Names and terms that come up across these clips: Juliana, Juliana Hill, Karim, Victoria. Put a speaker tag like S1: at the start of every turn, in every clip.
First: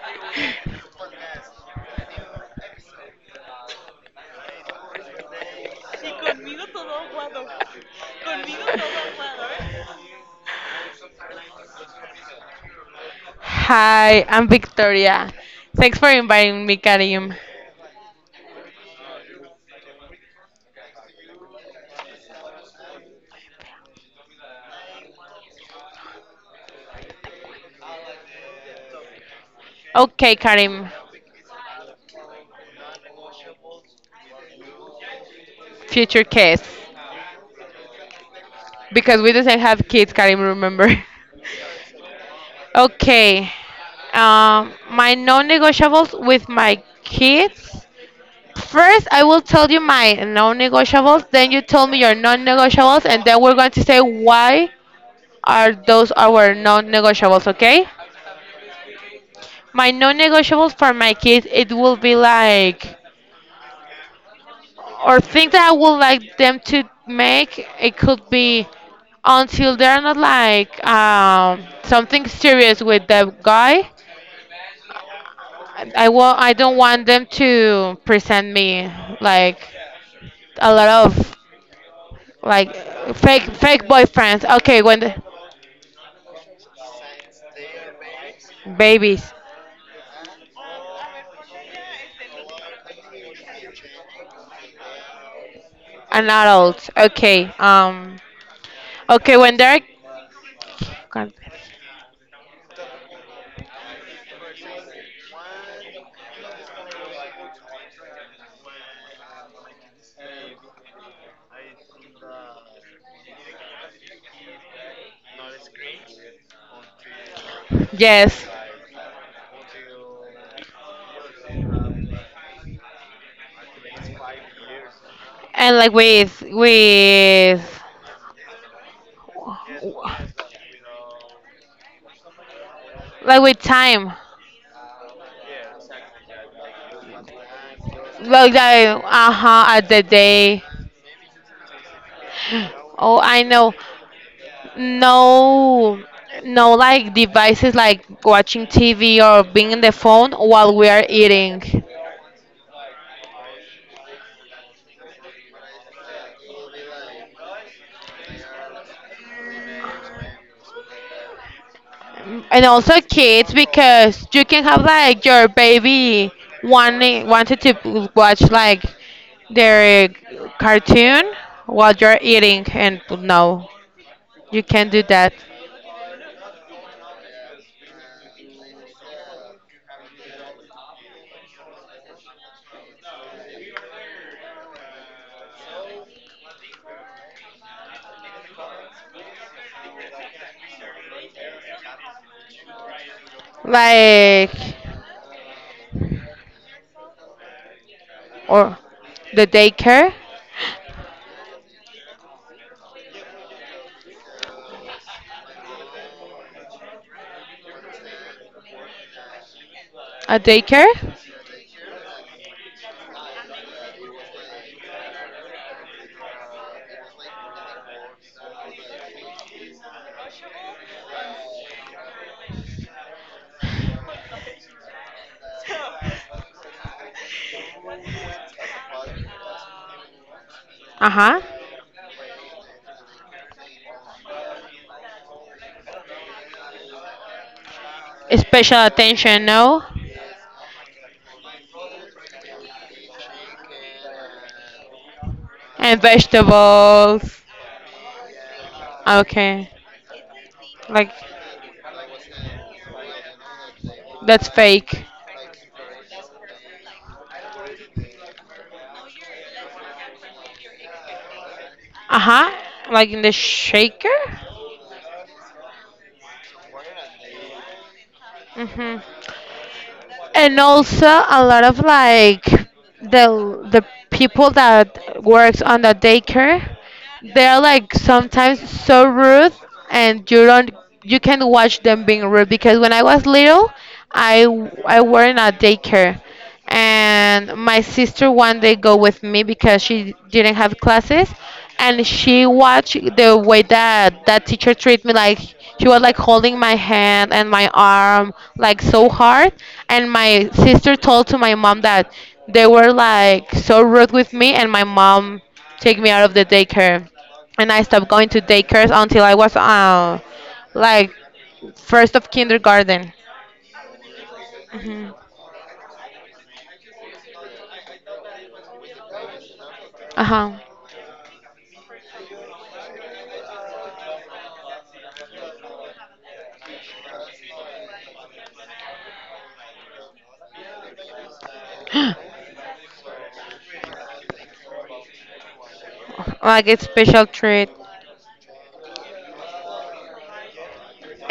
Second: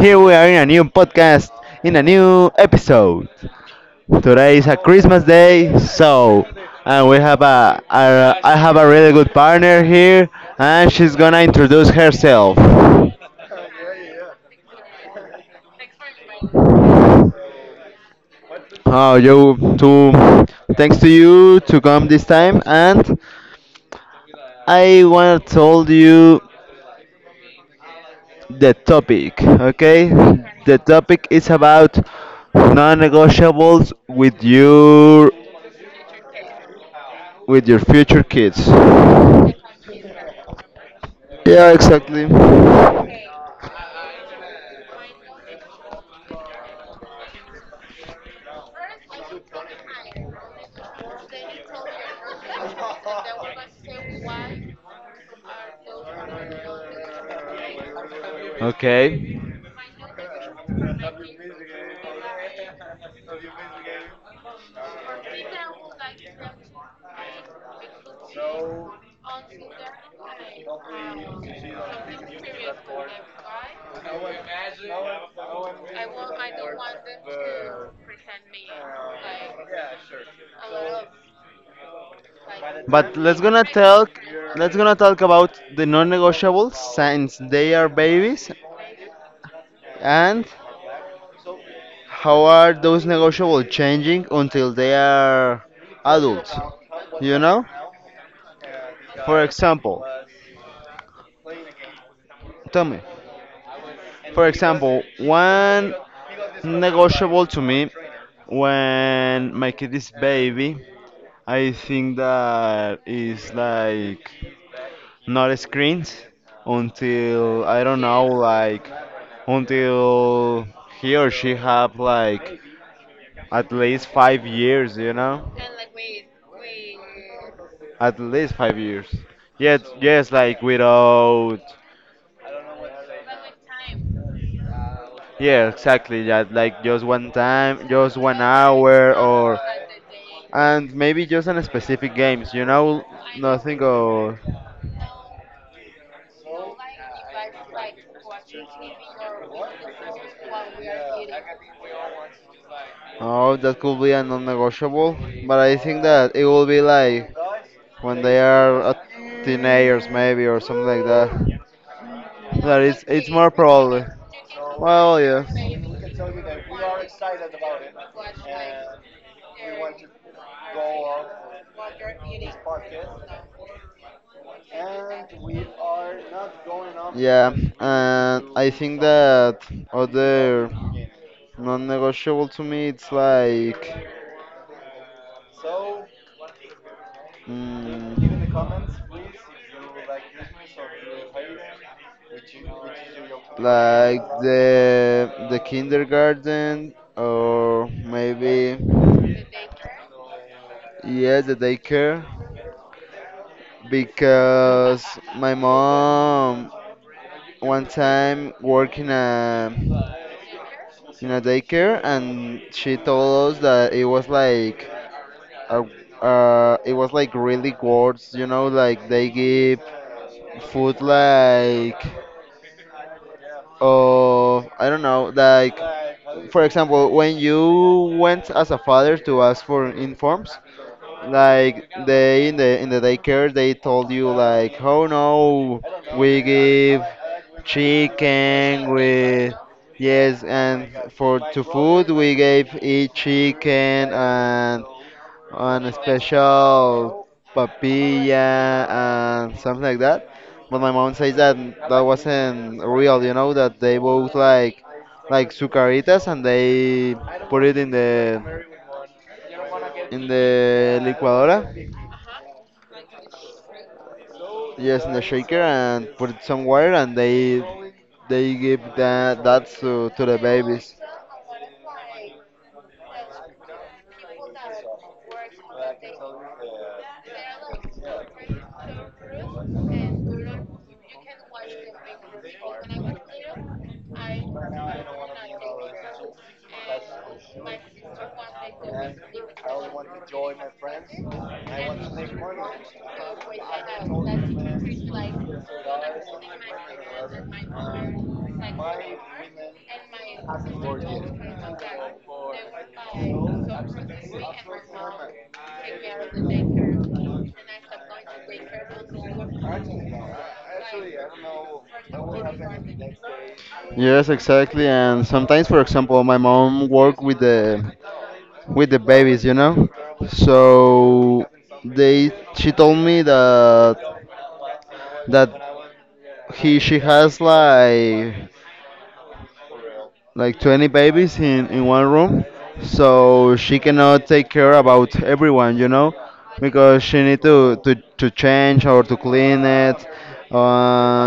S1: Here we are in a new podcast, in a new episode. Today is a Christmas day, so and we have a I have a really good partner here, and she's gonna introduce herself.
S2: Hi, I'm Victoria. Thanks for inviting me, Karim.
S1: Oh, you to thanks to you to come this time, and I wanna told you the topic. Okay,
S2: Okay,
S1: the
S2: Karim,
S1: topic is about non-negotiables
S2: future kids.
S1: with your future kids.
S2: Because we doesn't have kids, Karim, remember?
S1: Yeah, exactly.
S2: Okay. My non-negotiables with my kids. First, I will tell you my non-negotiables. Then you tell me your non-negotiables, and then we're going to say why are those our non-negotiables. Okay?
S1: Okay.
S2: My non-negotiables for my kids, it will be like or thing that I would like them to make, it could be until they're not like something serious with the guy. I will. I don't want them to present me like a lot of like
S1: But let's
S2: fake
S1: gonna
S2: fake
S1: talk
S2: boyfriends.
S1: Let's
S2: Okay,
S1: gonna
S2: when the
S1: talk about the non-negotiables since they are babies,
S2: babies
S1: and how are those negotiables changing until they are
S2: and
S1: adults.
S2: adults.
S1: You
S2: Okay.
S1: know?
S2: Okay,
S1: For
S2: when they're
S1: example,
S2: God,
S1: tell me. For example, one negotiable to me, when my kid is baby, I think that is like not screens until I don't know,
S2: yes,
S1: like, until he or she have like at least 5 years, you know?
S2: and like with
S1: At least 5 years. Yes, yes, like without
S2: like with time.
S1: yeah, exactly, yeah, like just one time, just one
S2: Like that,
S1: hour
S2: uh
S1: or
S2: huh, at the day.
S1: and maybe just on specific games, you know,
S2: Oh, I know.
S1: nothing or
S2: No, no, like devices like watching TV or being on the phone while we are eating.
S1: oh, that could be a non-negotiable, but I think that it will be like when they are teenagers, maybe, or something like that.
S2: And
S1: That
S2: also
S1: it's more
S2: kids,
S1: probably.
S2: because you can have
S1: Well,
S2: like
S1: yeah.
S2: your baby wanting wanted to watch like their cartoon while you're eating, and no, you can't do that.
S1: Yeah, and I think that other non-negotiable to me, it's like. Mm, like,
S2: Like,
S1: the kindergarten, or maybe
S2: or the daycare,
S1: yeah, the daycare, because my mom one time worked
S2: a daycare.
S1: in a daycare, and she told us that uh, it was like really words, you know, like they give food like, oh, I don't know, like, for example, when you went as a father to ask for informs,
S2: Uh huh.
S1: like they in the daycare they told you like, oh no, we give
S2: Special
S1: chicken
S2: attention,
S1: with
S2: no?
S1: yes, and for to food we gave each chicken and a
S2: And
S1: special
S2: vegetables.
S1: papilla and
S2: Okay.
S1: something like that, but my
S2: Like,
S1: mom says that that wasn't real, you know, that they bought
S2: that's fake.
S1: like sucaritas, and they put it in the licuadora.
S2: Uh huh. Like in the shaker?
S1: Yes, in the shaker, and put it somewhere, and they give
S2: Hmm.
S1: that that to the
S2: And
S1: babies.
S2: also a lot of like the people that works on the daycare, they're like sometimes so rude, and you don't you can watch them being rude because when I was little, I I were in a daycare, and my sister one day go with me because she didn't have classes, and she watched the way that that teacher treated me, like she was like holding my hand and my arm like so hard, and my sister told to my mom that they were like so rude with me, and my mom take me out of the daycare, and I stopped going to daycares until I was like first of kindergarten.
S1: Yes, exactly.
S2: Hmm.
S1: And sometimes, for example, my mom work with the babies, you know.
S2: Uh-huh.
S1: So they she told me that that he she has like 20 babies in one room, so she cannot take care about everyone, you know,
S2: Like it's
S1: because she
S2: special
S1: need
S2: treat,
S1: to change or to clean it,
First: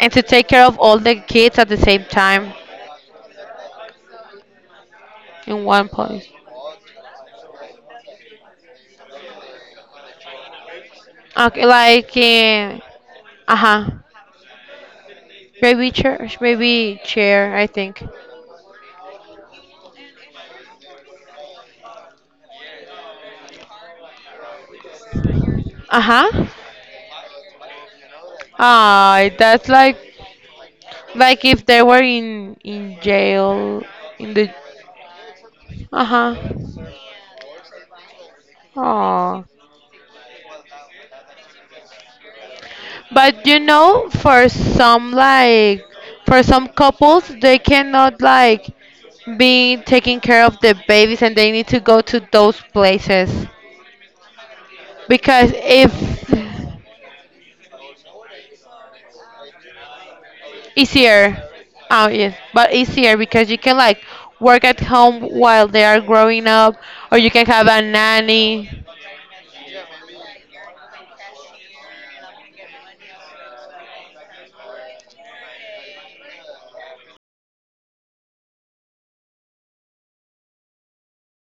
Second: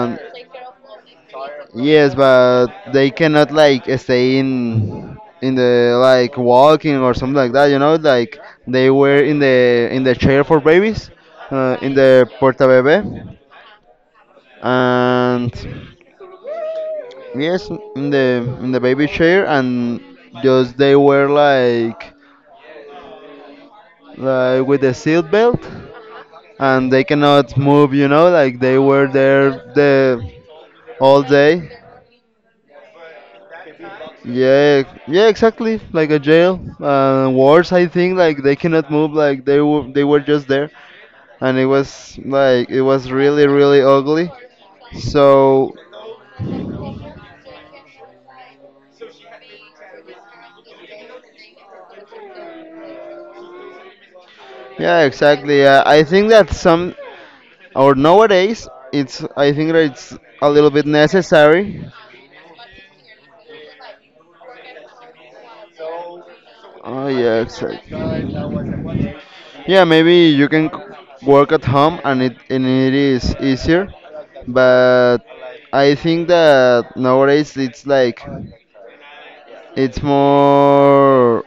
S2: and to take care of all the kids at the same
S1: yes,
S2: time
S1: but they cannot like stay in
S2: in one
S1: the
S2: place.
S1: like walking or something like that, you know, like they were in the chair for babies,
S2: Okay,
S1: in
S2: like
S1: the porta bebe,
S2: uh-huh,
S1: and
S2: baby chair, I
S1: yes,
S2: think.
S1: in the baby chair, and just they were like with the seat belt,
S2: Uh-huh.
S1: and they cannot move. You know, like they were
S2: Ah,
S1: there
S2: that's
S1: the all
S2: like if
S1: day.
S2: they were in jail in the
S1: Yeah, yeah, exactly, like a jail.
S2: uh-huh.
S1: Worse, I think, like they cannot move. Like
S2: Oh.
S1: they were just there, and it was like it was
S2: But
S1: really
S2: you
S1: really
S2: know,
S1: ugly.
S2: for some
S1: So
S2: like for some couples, they cannot like be taking care of the babies and they need to go to those places.
S1: yeah,
S2: Because
S1: exactly.
S2: if
S1: I think that some or nowadays, it's I think that it's a little bit
S2: easier.
S1: necessary.
S2: Oh yes, but easier because you can like work at home while they are growing up,
S1: Oh
S2: or you
S1: yeah,
S2: can have a
S1: exactly.
S2: nanny.
S1: Yeah, maybe you can work at home and it is easier, but I think that nowadays it's like it's more.